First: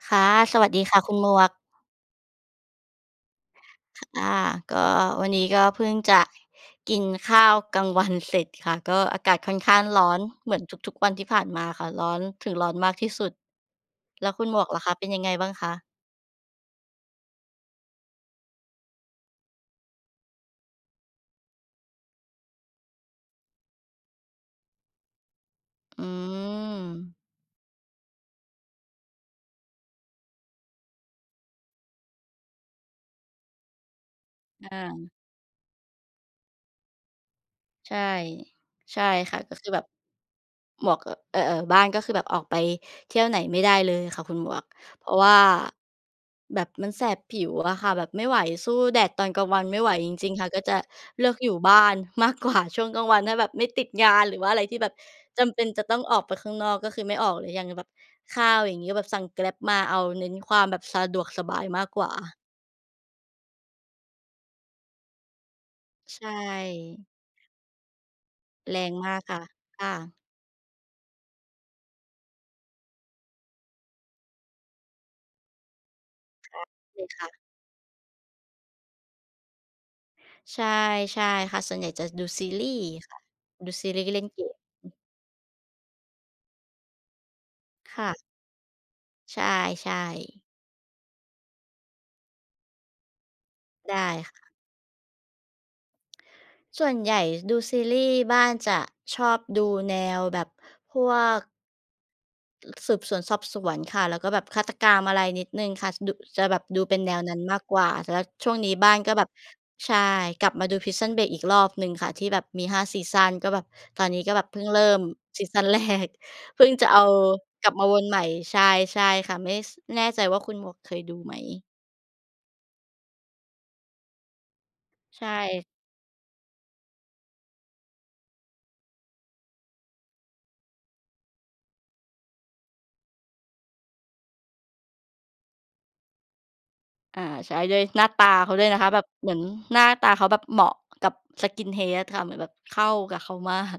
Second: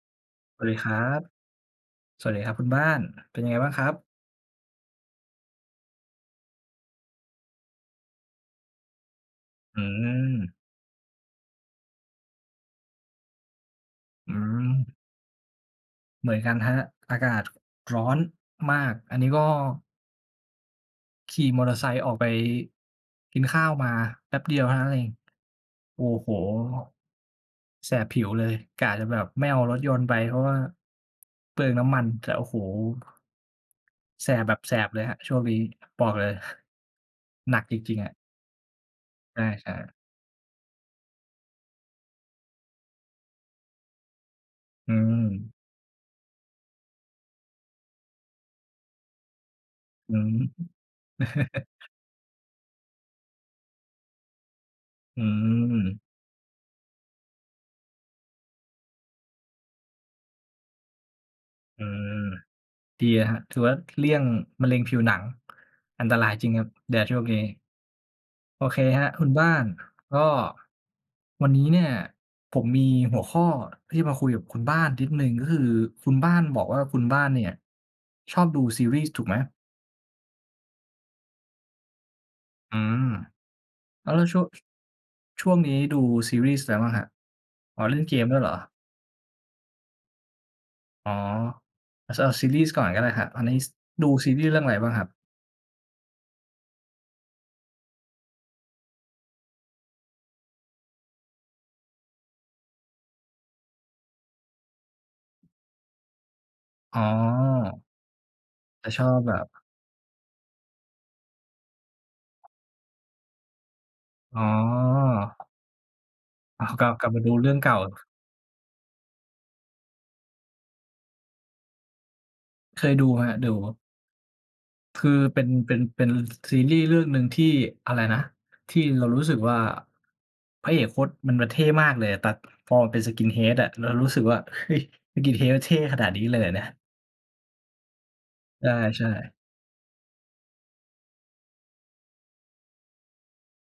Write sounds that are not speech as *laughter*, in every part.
ค่ะ สสวัวัสสดีดีคครั่ะคุณบ หมวก สวัสดีครับคุณบ้าน เป็นยังไงบ้างครับ? ค่ะ อา ก็วันนี้ก็เพิ่งจะกินข้าวกลางวันเสร็จค่ะ ก็อากาศค่อนข้อาืงร้อนเหมม ือนทุก ๆ วันที่ผ่านมาค่ะ ร้อนถึงร้อนมากที่สุด แลอ้ืวคุณหมวกกล่ะคม ะเป็นยังไงบ้างคะ? เหมือนกันครับ อากาศร้อนมาก อันนี้ก็ ขี่มอเตอร์ไซค์ออกไปกินข้าวมาแป๊บเดียวเท่านั้นเอง โออื้โฮ ม แสบผิวเลย กะจะแบบไม่เอารถยนต์ไป เพราะว่าเปลืองน้ำมัน แต่ โอ้โฮ แสบแบบอแสบเลยา ครับ ช่วงนี้ บอกเลย หนักจใชริง ่ ๆ อะ ใช่คใ่ชะ ก็คือ่ แบบ ๆ หมวก เอ่อ เอ่อ บ้านก็คือแบบออกไปเที่ยวไหนไม่ได้เลยค่ะคุณหมวก อืเพราะว่าม แบบมันแสบผิวอะค่ะ แบบไม่ไหว สู้แดดตอนกลางวันไม่ไหวจอืริง ๆ ค่ะ ก็จะม เลือกอยู่บ้า*chuckles* นมากกว่า ช่วงกลางวันถ้าแบบไม่ติดงาน หรือว่าอะไรที่แบบอืจำเป็นจะตม ้องออกไปข้างนอก ก็คือไม่ออกเลย อย่างแบบข้าว อย่างนี้ แบบสั่ง Grab มา เอาเน้นความสะดวกสบายอืมากกวม ่า ดีอะครับ ถือว่าเลี่ยงมะเร็งผิวหนัง อันตใรชายจริงครับแดด่ ช่วงนี้ โอเแรคงครับมากคุณค่บะ ้าน ค่กะ ็วันนี้เนี่ยผมมีหัวข้อที่จะมาคุยกับคุณบ้านนิดหนึ่ง ก็คือคุณบ้านใชบ่ อกว่าโอคเุคณบ้าค่นะ เนี่ยชอบดูซีรีส์ถูกไหม? ใช่ ใช่ค่ะ ส่วนใหญ่จะดูซีรีอืส์ม ค่ะ ดูซีรีแสล้์ ว เแลล่้นวชเัก่ว ม ช ช่วงนี้ดูซีรีส์ไรบ้างครับ? อ๋อ เลค่น่เกะ มด้วยเหรอ? ใช่ ๆ อ๋อ อะ เซอ ซีรีส์ก่อนก็ได้ครับ ตอนนี้ ส ไดดู้ซีคร่ีะ ส์เรื่องอะไรบ้างครับ? ส่วนใหญ่ดูซีรีส์ บ้านจะชอบดูแนวแบบพวก สืบสวนสอบสวนค่ะ แล้วก็แบบฆาตกรรมอะไรนิดหนึ่งค่ะ สะดุ จะแบบดูเปอ็๋นแนวนั้นมากกวอ ่า แล้วช่วงนี้จบะ้านชอก็บแบบ แบบ ใช่ กลับมาดู Prison Break อีกรอบหนึ่งค่ะ ที่แบบมี 5 ซีซัน ก็แบบ ตอนนี้ก็อแ๋บบเพิ่งเริ่มอ ซีซัน แรก เพอ๋ิอ ่งกจละับ เอกาลับไปดูเรื่องกเลกั่บา มาวนใหม่ ใช่ ใช่ค่ะ ไม่ ส แน่ใจว่าคุณหมวกเคยดูไหม? เคยดูไหมครับ? ดู คือใชเป็น ่ เป็น เป็น ซีรีส์เรื่องหนึ่งที่ อะไรนะ ที่เรารู้สึกว่า พระเอกโคตร มัน มันเท่มากเลยอะ ตัด พอเป็น skinhead อะ เรารู้สึกว่า "เฮ้ย skinhead เท่ขนาดนี้เลยเหรอเนี่ย?" อา ใช่ ด้วยหน้าตาเขาด้ใวยนะคะ แบชบ่ เหมๆ ือนหน้าตาเขาแบบเหมาะกับ skinhead ค่ะ เหมือนแบบเข้ากับเขา มาก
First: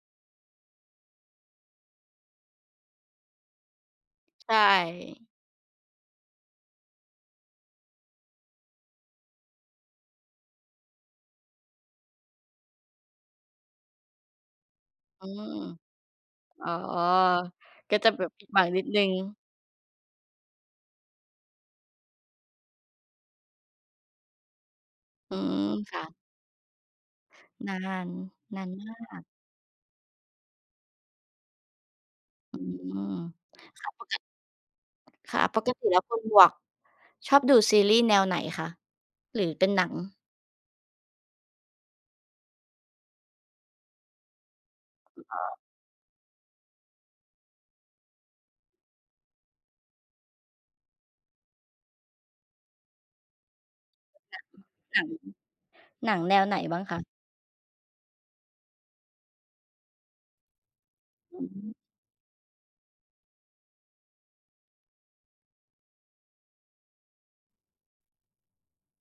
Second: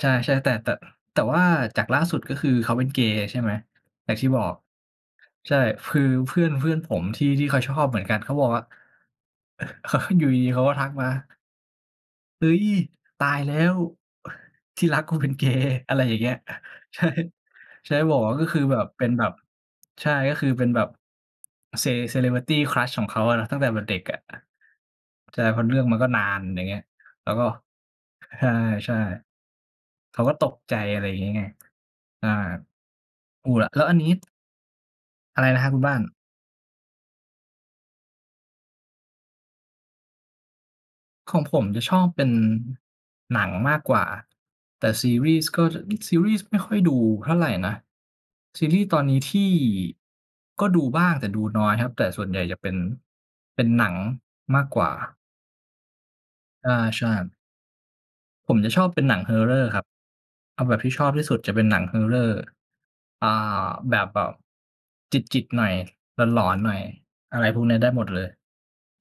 ใช่ ๆ แต่ แต่ แต่ว่าจากล่าสุด ก็คือเขาเป็นเกย์ใช่ไหม? อย่างที่บอใชก ่ ใช่ คือเพื่อน เพื่อนผมที่ ที่เขาชอบเหมือนกัน เขาบอกว่า อ *chuckles* อยู่ดี ๆ เขาก็ทักมา "เฮ้ย ตายแล้ว ที่รักกูอเืป็นเกม ย์" อะไรอย่างเงี้ย อ๋อ ใช่ ใชก่ ็จะบอแกบวบ่า ผกิ็ดคหืวอังแบนิบ ดหนเึป่็นง แบบ ใช่ ก็คือเป็นแบบ ce celebrity crush ของเขาอะเนาะ ตั้งแต่แบบเด็กอะ อืใช่ เพรม าะเรื่องคมัน่ก็ะ นาน อย่างเงี้ย แล้วก็ นาน นใช่ านมใชา่ ก เขาก็ตกใจ อะไรอย่างงี้ไง อ่า อืม *unintelligible* แล้วอันนี้ *unintelligible* ค่อะ ะไรปนะครกับคุติณบแ้ลา้น? วคุณหมวกชอบดูซีรีส์แนวไหนคะ หรือเป็นหนัง? ของผมจะชอบเป็นหนังมากกว่า แต่ซีรี่ส์ก็จะ ซีรีส์ไม่ค่อยดูเท่าไรนะ ซีรีส์ตอนนี้ที่ ก็ดูบ้างแต่ดูน้อยครับ แต่ส่วน ใหญ่จะเป็น เป็นหนังมากกว่า หนะ หนัง หนังแนวไหนอบา ้างคใะ? ช่ครับ ผมจะชอบเป็นหนัง Horror ครับ เอาแบบที่ชอบที่สุอด ืจะเป็นม หนัง Horror เอ่อ แบบ แบบ แบบจิต ๆ หน่อย หลอน ๆ หน่อย อะไรพวกเนี้ยได้หมดเลย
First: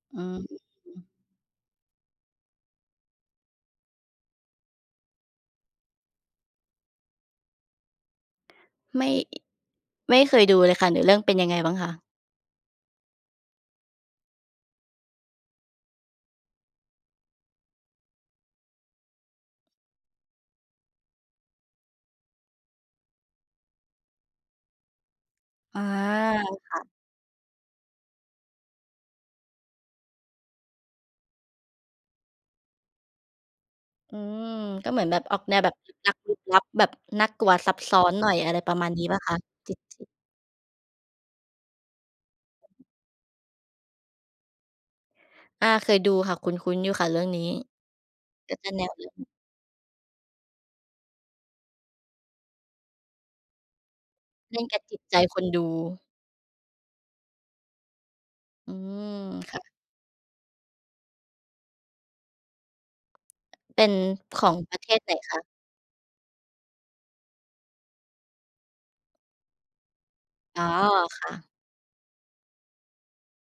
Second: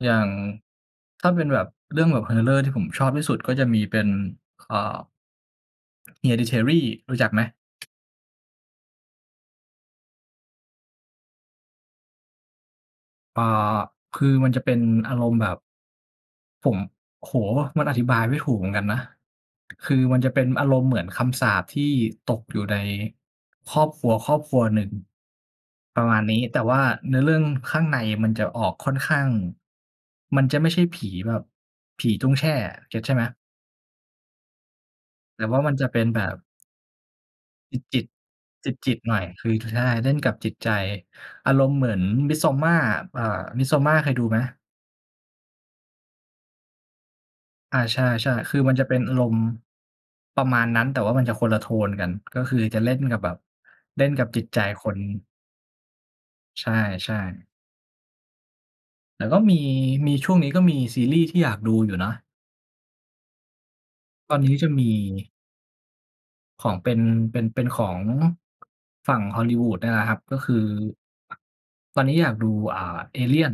อยอ่ืาองฮึ อืม ถ้าเป็นแบบ เรื่องแบบ Horror ที่ผมชอบที่สุด ก็จะมีเป็น เอ่อ Hereditary รู้จักไหม? ไม่ ไม่เคยดูเลยค่ะ เนื้อเรื่องเป็นยังไงบ้างคะ? อา คือมันจะเป็นอารมณ์แบบ ผม โอ้โฮ มันอธิบายไม่ถูกเหมือนกันนะ คือมันจะเป็นอารมณ์เหมือนคำสาปที่ตกอยู่ในครอบครัว ๆ หนึ่ง อา ประมาณนี้ แต่คว่่าะ เนื้อเรื่องข้างในมันจะออกค่อนข้าง มันจะไม่ใช่ผีแบบผีตุ้งแช่อะ เก็ตใช่ไหม? อืม ก็เหมือนแบบออแตก่แนว่าวแมบับนจะลึเปก็นลักแบลึบ กลับ แบบน่ากลัวซับซจ้อิต น หน่อย อะไรๆ ประมจาณิต นี้ๆ หเนปล่่อาย คะ? คือ ช จิใช่ เต ๆ ล่นกับจิตใจ อารมณ์เหมือน Midsommar อ่า Misommar เคยดูไหม? อา เคยดูค่ะ คุ้น ๆ อยู่ค่ะ เรื่องนี้ อา ใช่ ๆ กค็ือจมะันแจนะเวป็นเรื่ออารง มณ์ ประมาณนั้น แต่ว่ามันจะคนละโทนกัน ก็คือจะเล่นกับแบบเล่นกับจิตใเลจ่นกับคจน ิตใจคนดู ใช่ ๆ อืม แต่ก็มคี ่ะ มี ช่วงนี้ก็มีซีรีส์ที่อยากดูอยู่นะ เป็นตอขนนอี้งจะประมเที ศไหนคะ? ของเป็น เป็น เป็นของ ฝั่ง Hollywood เนี่ยแหละครับ ก็คือ อ๋อ ค่ะ ตอนนี้อยากดู อ่า Alien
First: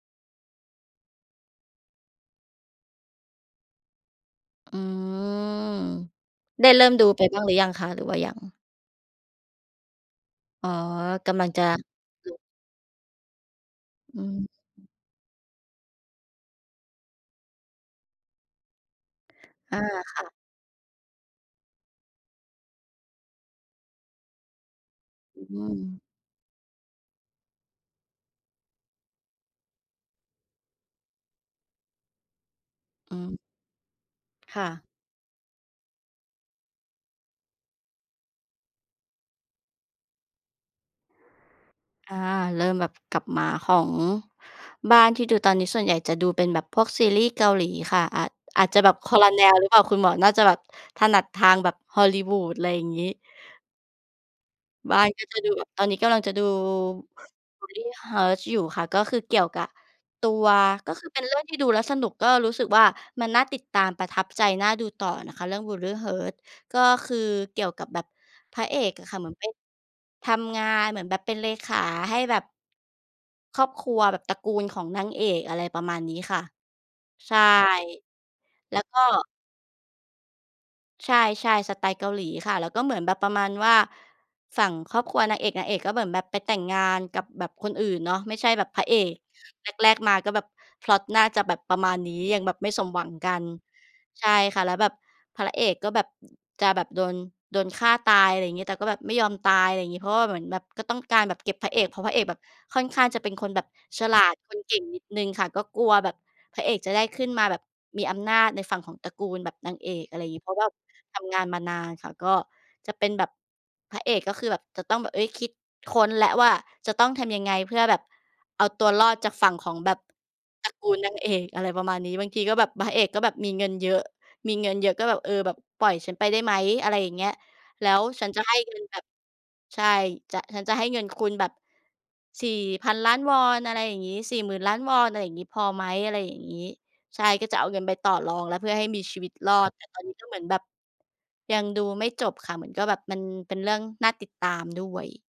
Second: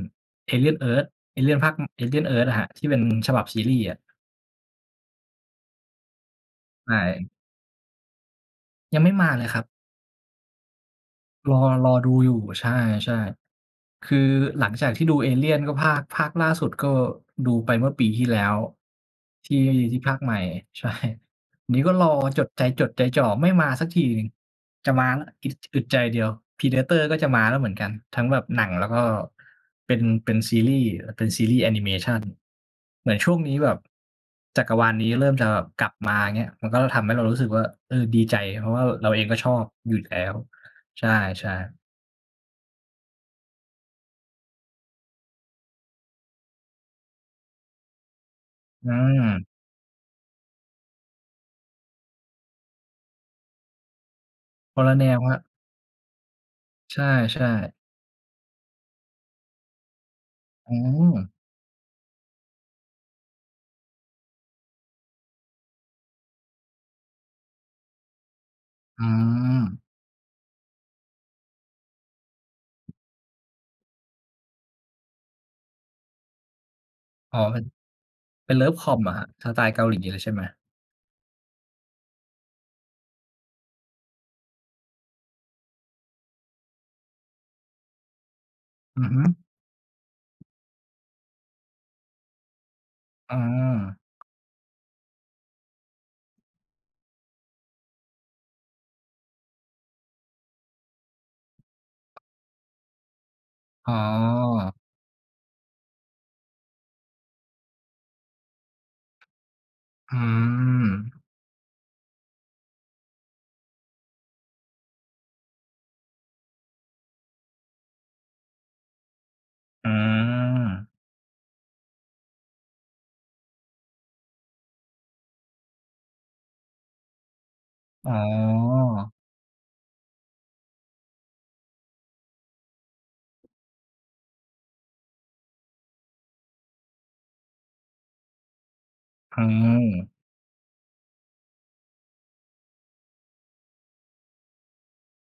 Alien Earth Alien ภาค อือ Alien Earth น่ะครับ ที่เป็น ฉบับซีรีส์อะ อืม ได้เริ่ใชมดูไป่ บ้างหรือยังคะ? หรือว่ายัง? ยังไม่มาเลยครับ อ๋อ กำลังรจอ ะรอดูดอยู ู่ ใช่ ๆ คืออืม หลังจากที่ดู Alien ก็ ภาค ภาคล่าสุดก็ดูไปเมื่อปีที่แล้ว ที่ อา ที่ภาคค่ใะ หม่ ใช่ นี้ก็รอจด ใจจดใจจ่อ ไม่มาสักทีหนึ่ง จะมาแล้ว ออีก ืจ อึดใจม เดียว Predator ก็จะมาแล้วเหมือนกัน ทั้งแบบหนังแล้วก็เป็น เป็นซีรีส์ เป็นซีรีส์แอนิเมชัน เหมืออืนชม ่วงนี้แบบ คจั่กรวะ าลนี้เริ่มจะกลับมา อย่างเงี้ย มันก็ทำให้เรารู้สึกว่า เออ ดีใจ เพราะว่าแบบเราเองก็ชอบอยู่แล้ว ใช่ ๆ อา เริ่มแบบกลับมา ของบ้านที่ดูตอนนี้ส่วนใหญ่จะดูเป็นแบบพวกซีรีส์เกาหลีค่ะ อาจ อาจจะอืแบบคนละแม นวหรือเปล่า? คุณหมวกน่าจะแบบถนัดทางแบบ Hollywood ไรอย่างงี้ คนลบะ้าแนนวก็ครจะับ ดูแบบ ตอนนี้กำลังจะดู ใช่ ๆ Buried Hearts อยู่ค่ะ ก็คือเกี่ยวกับตัว อืก็คือเป็นเม รื่องที่ดูแล้วสนุก ก็รู้สึกว่า มันน่าติดตาม ประทับใจ น่าดูต่อนะคะ เรื่อง Buried Hearts ก็คือเกี่ยวกับแบบพระเอกออืะค่ะ เหมือนไป ม ทำงาน เหมือนแบบเป็นเลขาให้แบบ ครอบครัวแบบตระกูลของนางเอก อะไรประมาณนี้ค่ะ ใชอ๋อ ่ เป็น เป็นเลิแฟล้ควอกม็ เหรอครับ? สไตล์เกาหลีเลย ใช่ไหม? ใช่ ๆ สไตล์เกาหลีค่ะ แล้วก็เหมือนแบบประมาณว่า ฝั่งครอบครัวนางเอก นางเอกก็เหมือนแบบไปแต่งงานกับแบบคนอื่นเนาะ ไม่ใช่แบบพระเออือก ฮึ แรก ๆ มาก็แบบพล็อตน่าจะแบบประมาณนี้ ยังแบบไม่สมหวังกัอา น ใช่ค่ะ แล้วแบบพระเอกก็แบบจะแบบโดน โดนฆ่าตาย อะไรอย่างงี้ แต่ก็แบบไม่ยอมตาย อะไรอย่างงี้ เพราะว่าเหมือนแบบก็ต้องการแบบเก็บพระเอก เพราะพระเอกแบบค่อนข้างจะเป็นคนแบบอ๋ฉลาด คนเอ ก่งนิดหนึ่งค่ะ ก็กลัวแบบพระเอกจะได้ขึ้นมาแบบมีอำนาจในฝั่งของตระกูลแบบนางเอก ออะไรืงี้ เพราะว่าทม ำงานมานานค่ะ ก็จะเป็นแบบพระเอกก็คือแบบ จะต้องแบบ เอ๊ย คิดค้นแล้วว่า จะต้องทำยังไงเพื่อแบบเอาตัวรอดจากฝั่งของอืแบบตระกม ูลนางเอก อะไรประมาณนี้ บางทีก็แบบพระเอกก็แบบมีเงินเยอะ มีเงินเยอะก็แบบ เออ แบบปล่อยฉันไปได้ไหม อะไรอย่างเงี้ย แล้วอ๋ฉันจะให้เงินแบบ อ ใช่ จะ ฉันจะให้เงินคุณแบบ 4,000,000,000 วอน อะไรอย่างงี้ 40,000,000,000 วอน อะไรอย่างงี้ พอไหม อะไรอย่างงี้ ใช่ ก็จะเอาเงินไปต่อรองแล้วเพื่อให้มีชีวิตอืรอด แต่ตอนนม ี้ก็เหมือนแบบยังดูไม่จบค่ะ เหมือนก็แบบมันเป็นเรื่องน่าติดตามด้วย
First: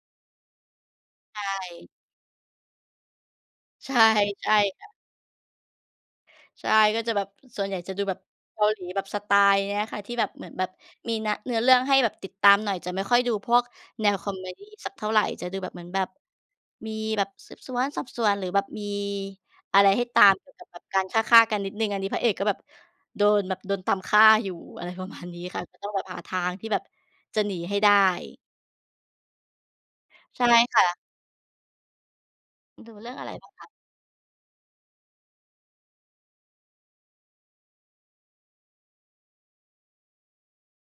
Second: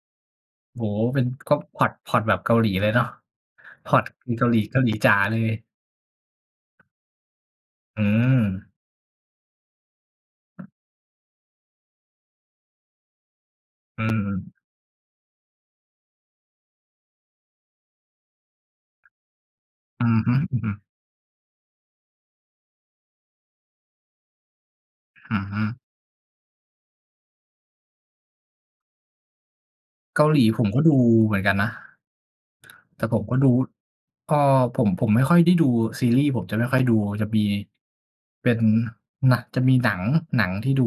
โอ้โฮ เป็น ใชก็พล็่ อต พล็อตแบบเกาหลีเลยเนาะ พใชล็อ่ ตเกใาชห่ลี เกาคห่ลีะ จ๋าเลย ใช่ ก็จะแบบ ส่วนใหญ่จะอดูืแบบเกาม หลีแบบสไตล์เนี้ยค่ะ ที่แบบเหมือนแบบมีนะ เนื้อเรื่องให้แบบติดตามหน่อย จะไม่ค่อยดูพวกอืแนวคอเมม ดีสักเท่าไร จะดูแบบ เหมือนแบบ มีแบบสืบสวนสอบสวน หรือแบบมีอะไรใหอ้ืตอาฮม ึ เกี่ยวกับแบบๆ การฆ่า ๆ กันนิดหนึ่ง อันนี้พระเอกก็แบบโดนแบบโดนตามฆ่าอยู่ อะไรประมาณอนีื้อฮค่ึ ะ ก็ต้องแบบหาทางที่แบบจะหนีให้ได้ เกาหใลชี่ผมคก็่ดูะ เหมือนกันนะ ดูแตเ่รื่อผงอมะไรก็บดู้ างคะ? ก็ผม ผมไม่ค่อยได้ดูซีรีส์ ผมจะไม่ค่อยดู จะมีเป็นหนัง จะมีหนัง หนังที่ดู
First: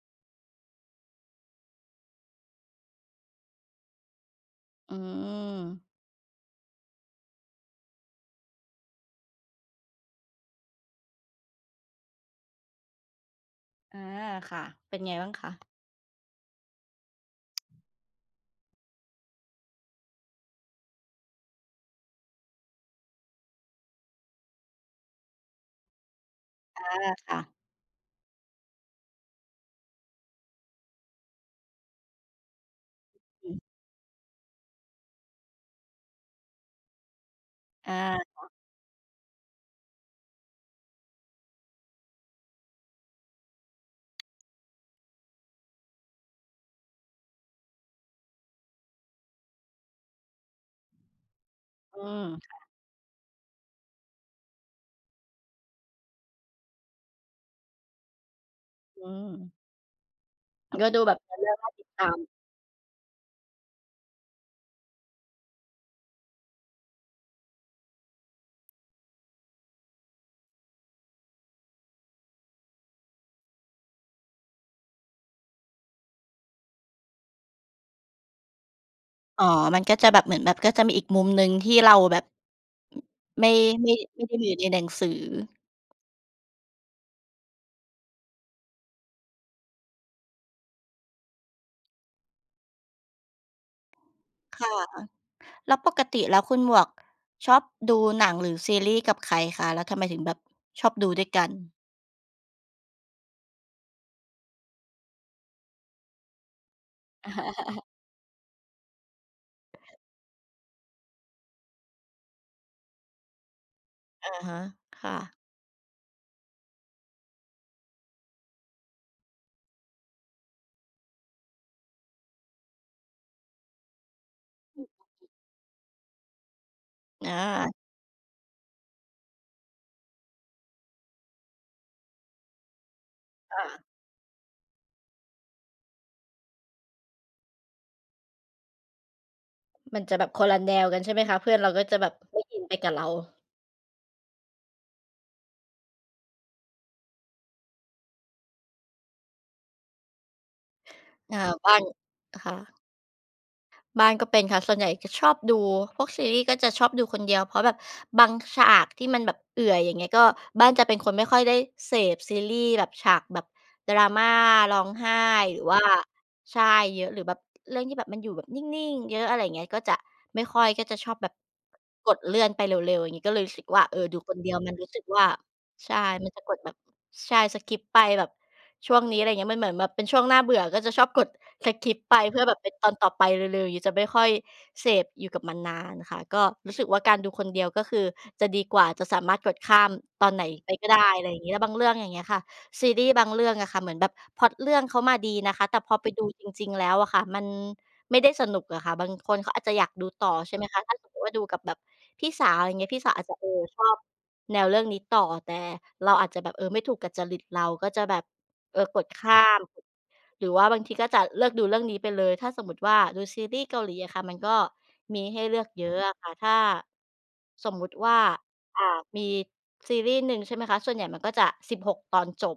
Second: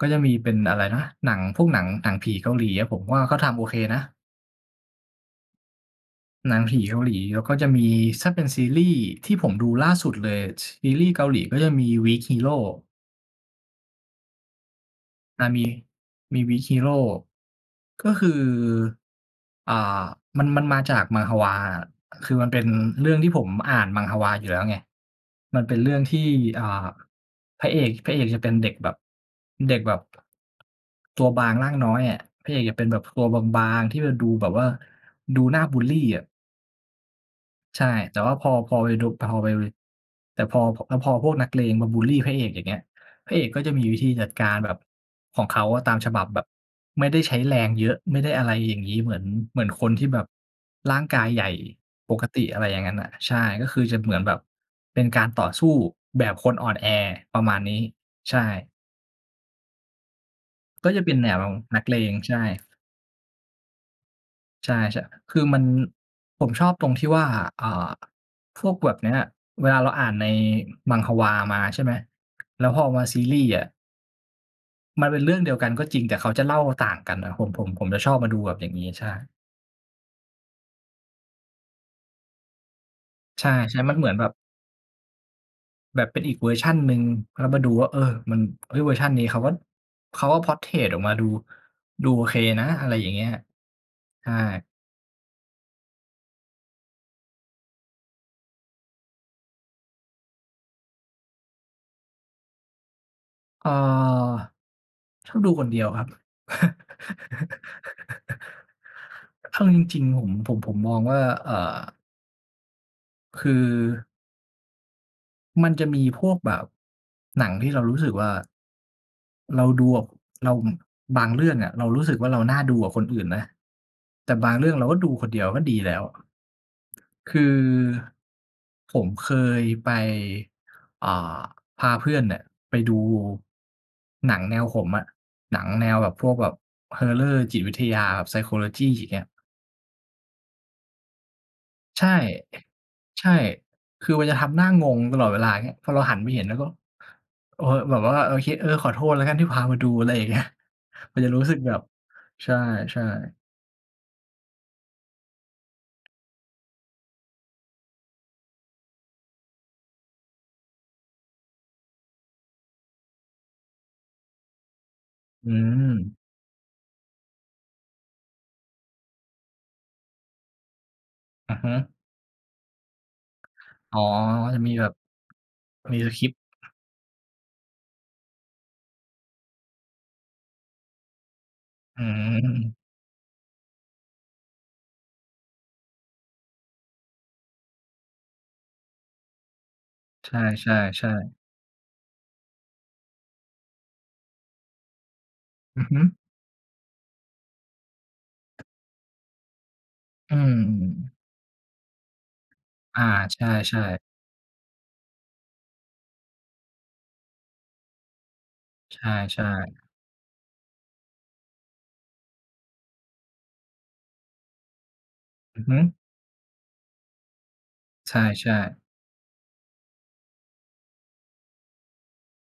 ก็จะมีเป็นอะไรนะ หนังพวกหนัง หนังผีเกาหลีอะ ผมว่าเขาทำโอเคนะ อืม หนังผีเกาหลี แล้วก็จะมี ถ้าเป็นซีรี่ส์ที่ผมดูล่าสุดเลย ซีรี่ส์เกาหลีก็จะมี Weak Hero อา ค่ะ เป็นไงบ้างอคา ะ? มี มี Weak Hero ก็คือ อ่า มัน มันมาจาก Manhwa อะ คือ มันเป็นเรื่องที่ผมอ่าน Manhwa อยู่แล้วไง มันเป็นเรื่องที่ อ่อา า ค่ะ พระเอก พระเอกจะเป็นเด็กแบบ เด็กแบบ ตัวบางร่างน้อยอะ พระเอกจะเป็นแบบตัวบาง ๆ ที่มันดูแบบว่า ดูหน้าบุลลีอะ ใชอ่ า แต่ว่าพอ พอไปดู พอไป แต่พอ พอพวกนักเลงมาบุลลีพระเอกอย่างเงี้ย พระเอกก็จะมีวิธีจัดการแบบของเขาอะตามฉบับแบบไม่ได้ใช้แรงเยอะ ไม่ได้ อะไรอย่างงี้ เหมือน เหมือนคนที่แบบร่างกายใหญ่อืปกมติ คอ่ะไะ รอย่างนั้นน่ะ ใช่ ก็คือจะเหมือนแบบเป็นการต่อสู้แบบคนอ่อนแอประมาณนี้ ใช่ อืม กก็็ดจูะเแป็บนบแนเนื้อวเรื่องน่านัตกิดเลตาง ม ใช่ ใช่ ชะ คือมันผมชอบตรงที่ว่า อ่า พวกแบบเนี้ย เวลาเราอ่านใน Manhwa มา ใช่ไหม แล้วพอมาซีรีส์อะ มันเป็นเรื่องเดียวกันก็จริง แต่เขาจะเล่าต่างกันนะ ผม ผม ผมจะชอบมาดูแบบ อย่างนี้ ใช่ อ๋อ มันก็จะแบบเหมือนแบบก็จะมีอีกมุมหนึ่งที่เราแบบ ใไชม่ ่ ไๆ มมั่ นเหมือนไมแ่บไบ ด้อยู่ในหนังสือ แบบเป็นอีกเวอร์ชันหนึ่ง แล้วมาดูว่า เออ มัน เอ๊ย เวอร์ชันนี้เขาก็ เขาก็ Portrait ออกมาดู ดูโอเคนะ อะไรอย่างเงี้ย ใช่ ค่ะ แล้วปกติแล้วคุณหมวกชอบดูหนังหรือซีรีส์กับใครคะ? แล้วทำไมถึงแบบชอบดูด้วยกัน? เอ่อ ชอบดูคนเดียวครับ *laughs* *laughs* เอาจริง ๆ ผม ผม ผมมองว่า เอ่อ คือ อะฮะ ค่ะ มันจะมีพวกแบบหนังที่เรารู้สึกว่า เราดู อ เรา อ บางเรื่องอะ เรารู้สึกว่าเราน่าดูกับคนอื่นนะ แต่บางเรื่อง เราก็ดูคนเดียวก็ดีแล้ว อคือา ผมเคยไป เอ่อ พาเพื่อนเนี่ยไปดูอา หนังแนวผมอะ หนังแนวแบบ พวกแบบ Horror จิตวิทยา Psychology อย่างเงี้ย มันจะแบบคนละแนวกันใช่ไหมคะ? เพื่อนเราก็จะใชแบ่ บไม่อินไปกับเรา ใช่ คือมันจะทำหน้างงตลอดเวลา อย่างเงี้ย พอเราหันไปเห็นเราก็ เออ แบบว่า โอเค เออ ขอโทษแล้วกันที่พามาดู อะไรอย่าง เงี้ย มันจะเออ รู้สึกบแบ้าบ น คใ่ะ ช่ ๆ บ้านก็เป็นค่ะ ส่วนใหญ่จะชอบดูพวกซีรี่ส์ก็จะชอบดูคนเดียว เพราะแบบบางฉากที่มันแบบเอื่อย อย่างเงี้ย ก็ บ้านจะเป็นคนไม่ค่อยได้เสพซีรี่ส์แบบฉากแบบดราม่าร้องไห้ อืหรือว่า ม ใช่ เยอะ หรือแบบ เรื่องที่แบบมันอยู่แบบนิ่ง ๆ เยอะ อะไรอย่างเงี้ย ก็จะไม่ค่อย ก็จะชอบแบบอือฮึ กดเลื่อนไปเร็ว ๆ อย่างงี้ ก็เลยรู้สึกว่า เออ๋อ อ ดูคนเดียจวะมมัีนแบรู้บ สึกว่า ใชม่ ี มันSkip จะกดแบบ ใช่ Skip ไปแบบช่วงนี้ อะไรอย่างเงี้ย มันเหมือนแบบเป็นช่วงน่าเบื่อ ก็ชอบกด Skip อืไปเพื่อแบบเป็ม นตอนต่อไปเร็ว ๆ อย่างงี้ จะไม่ค่อยเสพอยู่กับมันนานค่ะ ก็รู้สึกว่าการดูคนเดียว ก็คือจะดีกว่า จะสามารถกดข้ามตอในไหนชไปก็ได้ ่ อะไรๆ ๆ อย่างงี้ แล้วบางเรื่อง อย่างเงี้ยอะค่ะ ซีรี่ส์บางเรื่องอะค่ะเหมือนแบบพล็อตเขามาดีนะคะ แตอ่ือพฮอึ ไปดูจริง ๆ แล้วอะค่ะมันไม่ได้สนุกอะค่ะ บางคนเขาอาจจะอยากดูต่ออ ืใม ช่ไหมคะ? ถ้าสมๆ มุติว่าดูกับแบบพี่สาว อะไรอย่างเงี้ย พอี่า สาวอาจจะ ใเอ่อ ชช่ อบๆ แนวเรื่องนี้ต่อ แต่เราอาจจะแบบ เออ ไม่ถูกกับจริตเรา ก็จะแบบ เออ ใกดข้าช่ ม ๆ หรือว่าบางทีก็จะเลิกดูเรื่องนี้ไปเลย ถ้าสมมุติว่าดูซีรี่ส์เกาหลีอะค่ะ มันก็มีให้เลอืืออกฮึ เยอะอะค่ะ ถ้าสมมติวใ่ชา ่ ๆ อ่า มีซีรีย์หนึ่ง ใช่ไหมคะ? ส่วนใหญ่มันก็จะ 16 ตอนจบ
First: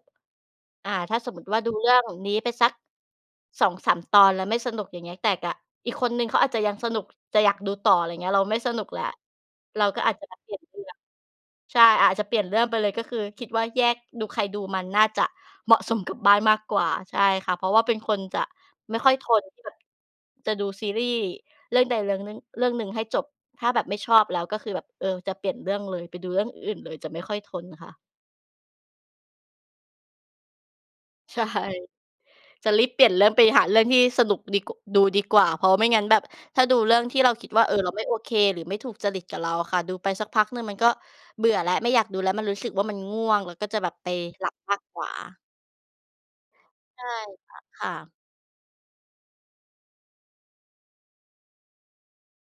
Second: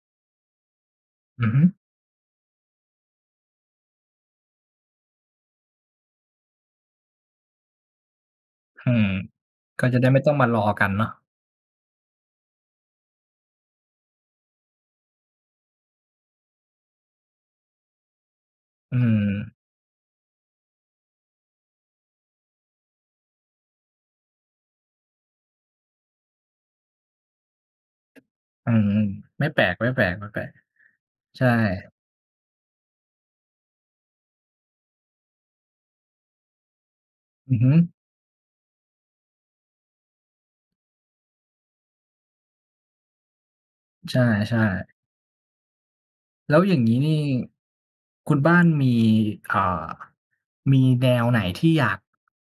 อ่า ถ้าสมมุอืติอวฮ่าึ ดูเรื่องนี้ไปสัก 2-3 ตอนแล้วไม่สนุก อย่างเงี้ย แต่กับอีกคนหนึ่งเขาอาจจะยังสนุกจะอยากดูต่อ อะไรอย่างเงี้ย เราไม่สนุอกืแหละ ม เกรา็จะ ก็ได้อาไจม่จะต้แอบงบมาเปลีร่ยนอเรื่กันอง เนาะ ใช่ อาจจะเปลี่ยนเรื่องไปเลย ก็คือคิดว่าแยกดูใครดูมันน่าจะ เหมาะสม กับบ้านมากกว่า ใช่ค่ะ เพราะว่าเป็นคนจะอไืม่อ ค่อยทนที่แบบจะดูซีรีย์เรื่องใด เรื่องหนึ่ง เรื่องหนึ่งให้จบ ถ้าแบบไม่ชอบแล้ว ก็คือแบบ เออ จะเปลี่ยนเรื่องเลย ไปดูเรื่องอื่นเลย จะไม่ค่อยทนค่ะ อืม ๆ ไม่แปลก ๆ ใๆ ชใช่ ่ จะรีบเปลี่ยนเรื่องไปหาเรื่องที่สนุกดี ก ดูดีกว่าเพราะไม่งั้นแบบ ถ้าดูเรื่องที่เราคิดอืวอ่า ฮเอึ อ เราไม่โอเค หรือไม่ถูกจริตกับเราอะค่ะ ดูไปสักพักหนึ่ง มันก็เบื่อและไม่อยากดูแล้ว มันรู้สึกว่ามันง่วง แล้วก็จะแบบไปใชหลับ่ มากๆ กว่า แล้วอย่างงี้ใชน่ี่ ค่ะ ค่ะ คุณบ้านมี อ่า มีแนวไหนที่อยาก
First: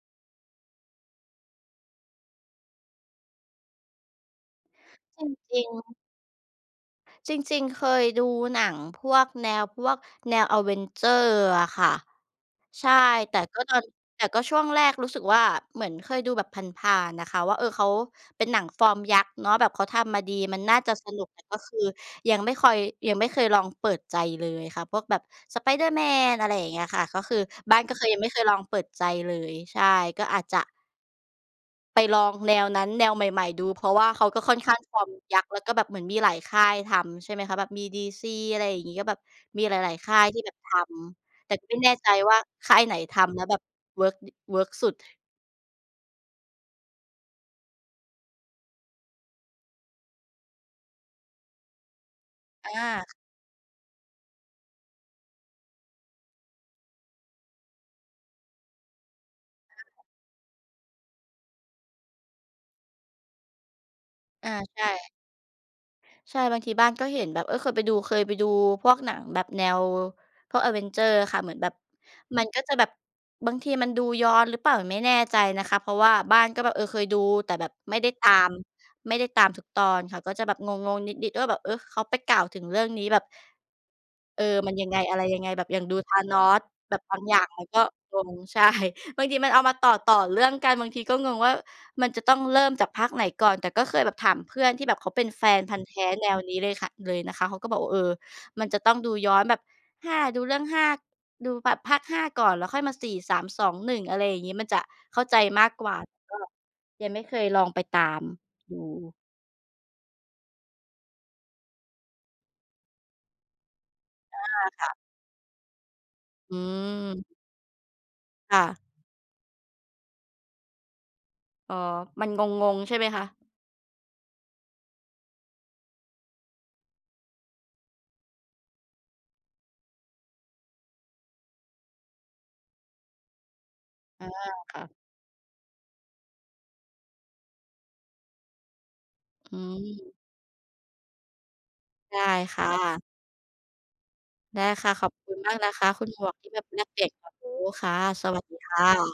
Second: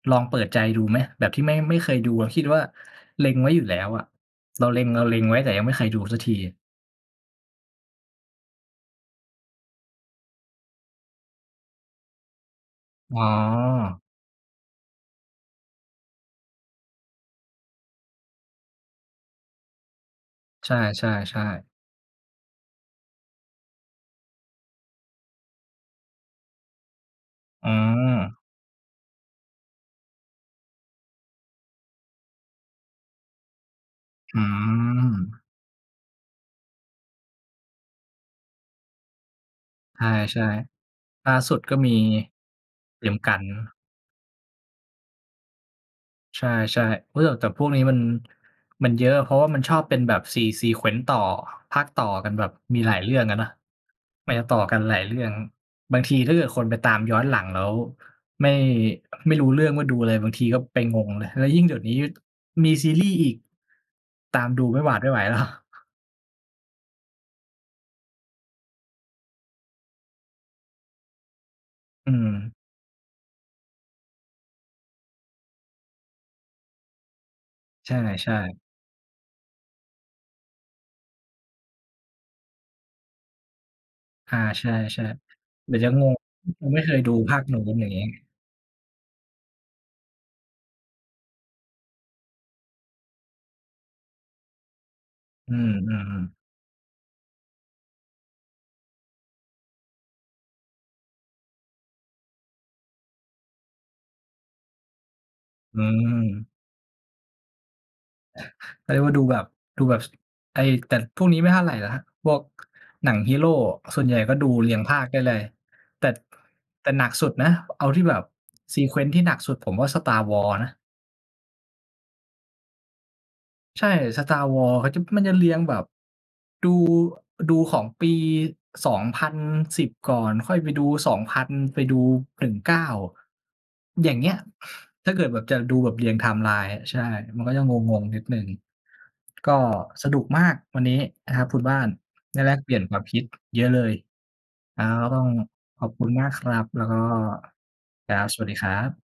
ลองเปิดใจดูไหม? แบบที่ไม่ ไม่เคยดู แล้วคิดว่า เล็งไว้อยู่แล้วอะ เราเล็ง เราเล็จงไว้ แต่ยรัิงไง ม่เคยๆ ดูสักทีอะ จริง ๆ เคยดูหนังพวกแนว พวกแนว Avengers อะค่ะ ใช่ อ๋แต่ก็ตอน อ แต่ก็ช่วงแรกรู้สึกว่า เหมือนเคยดูแบบผ่าน ๆ น่ะค่ะว่า เออ เขาเป็นหนังฟอร์มยักษ์เนาะ แบบเขาทำมาดี มันใชน่าจะสนุก แต่ ่ก็ๆ ๆ คือยังไม่คอย ยังไม่เคยลองเปิดใจเลยค่ะ พวกแบบ Spider-Man อะไรอย่างเงี้ยค่ะ ก็คือ อืบ้านก็คือยังไม่เม คยลองเปิดใจเลย ใช่ ก็อาจจะ ไปลองแนวนั้น แนวใหม่ ๆ ดู เพราะว่าเขาอืก็ค่อนข้างฟอร์มยัม กษ์ แล้วก็แบบเหมือนมีหลายค่ายทำใช่ไหมคะ แบบมี DC อะไรอย่างงี้ ก็แบบมีหลาย ใชๆ ค่ายที่่ แบบทๆ ล่าำ แสตุ่ดกไม็่แมนี ่ใจว่า ค่ายไหนเตรียทมกัำแลน ้วแบบเวิร์กดิ เวิร์กสุด ใช่ ๆ เฮ้ย โย่ะ แต่พวกนี้มัน มันเยอะ เพราะว่ามันชอบเป็นแบบ se sequence ต่อ ภาคต่อกันแบบอมีหลายา เรื่องอะเนาะ มันจะต่อกันหลายเรื่อง บางทีถ้าเกิดคนไปตามย้อนหลังแล้วไม่ ไม่รู้เรื่องอา ว่า ดูค่ะ อะไร บางทีก็เป็น งงนะ แล้วยิ่งเดี๋ยวนี้มีซีรีส์อีก ตาอมา ดูไใมช่หวาดไม่่ ไหว แล้ว ใช่ บางทีบ้านก็เห็นแบบ เออ เคยไปดู เคยไปดูพวกหนังแบบแนวพวก Avengers อะค่ะ เหมือนแบบ อืมันม ก็จะแบบบางทีมันดูย้อนหรือเปล่า ไม่แน่ใจนะคะ เพราะว่าบ้านก็แบบ เออ เคยดู แต่แบบใไม่ได้ตชา่ ม ๆ ไม่ได้ตามทุกตอนค่ะ ก็จะแบบงง ๆ นิด ๆ ว่า แบบ เออ เขาไปกล่าวถึงเรื่องนี้แบบ อา เออ ใชมันยังไง ่ อะไรยังไง แบๆ บเดี๋อยย่วาจงะดู งง Thanos ยังไม่เคแบยบดูบางภอยา่าคงนู้มันน ก็อย่างงี้ งง ใช่ บางทีมันเอามาต่อ ๆ เรื่องกัน บางทีก็งงว่า มันจะต้องเริ่มจากภาคไหนก่อน แต่ก็เคยแบบถามเพื่อนที่แบบเขาเป็นแฟอืนพันธุ์แท้อ แนๆ ๆ วนี้เลยค่ะ เลยนะคะ เขาก็บอกว่า เออ มันจะต้องดูย้อนแบบ 5 ดูเรื่อง 5 ดูแบบภาค 5 ก่อน แล้วค่อยมา 4 3 2 1 อะไรอย่างงี้ มันจะเข้าใจมากอืกว่า แต่ก็ม ยังไม่เคยลองไปตามด*chuckles* เขาเรียกวู ่า ดูแบบ ดูแบบ ส ไอ้ แต่พวกนี้ไม่เท่าไรนะ พวกหนังฮีโร ส่วนใหญ่ก็อา ดูเรียงค่ภะ าคได้เลย แต่ อืแต่หนักสม ุดนะ เอาที่แบบ ค่ะ sequence ที่หนักสุด ผมว่า Star Wars นะ อ๋อ มันงง ๆ ใช่ไหมคะ? ใช่ Star Wars เขาจะ มันจะเรียงแบบ ดู ดูของปี 2010 ก่อน ค่อยไปดู 2000 ไปดู 19 อย่างอเงีา ้ย ค่ะ ถ้าเกิดแบบจะดูแบบเรียง ไทม์ไลน์ ใช่ มันก็จะงง ๆ นิดหนึ่ง ก็อืสม นุกมาก วันนี้ นะครับคุณบ้าน ได้ได้แลคก่เปลี่ยนควาะ มคิดเยอะเลย ได้อา ค่ะ ขก็อบต้องคุณมากนะขคอะบคคุุณณหมมาวกก คทีร่ัแบบ บแแลล้วกก็ เปลี่ยนความรู้ ค่ะ ครัสบ สวัวสัสดดีีคครั่บ ะ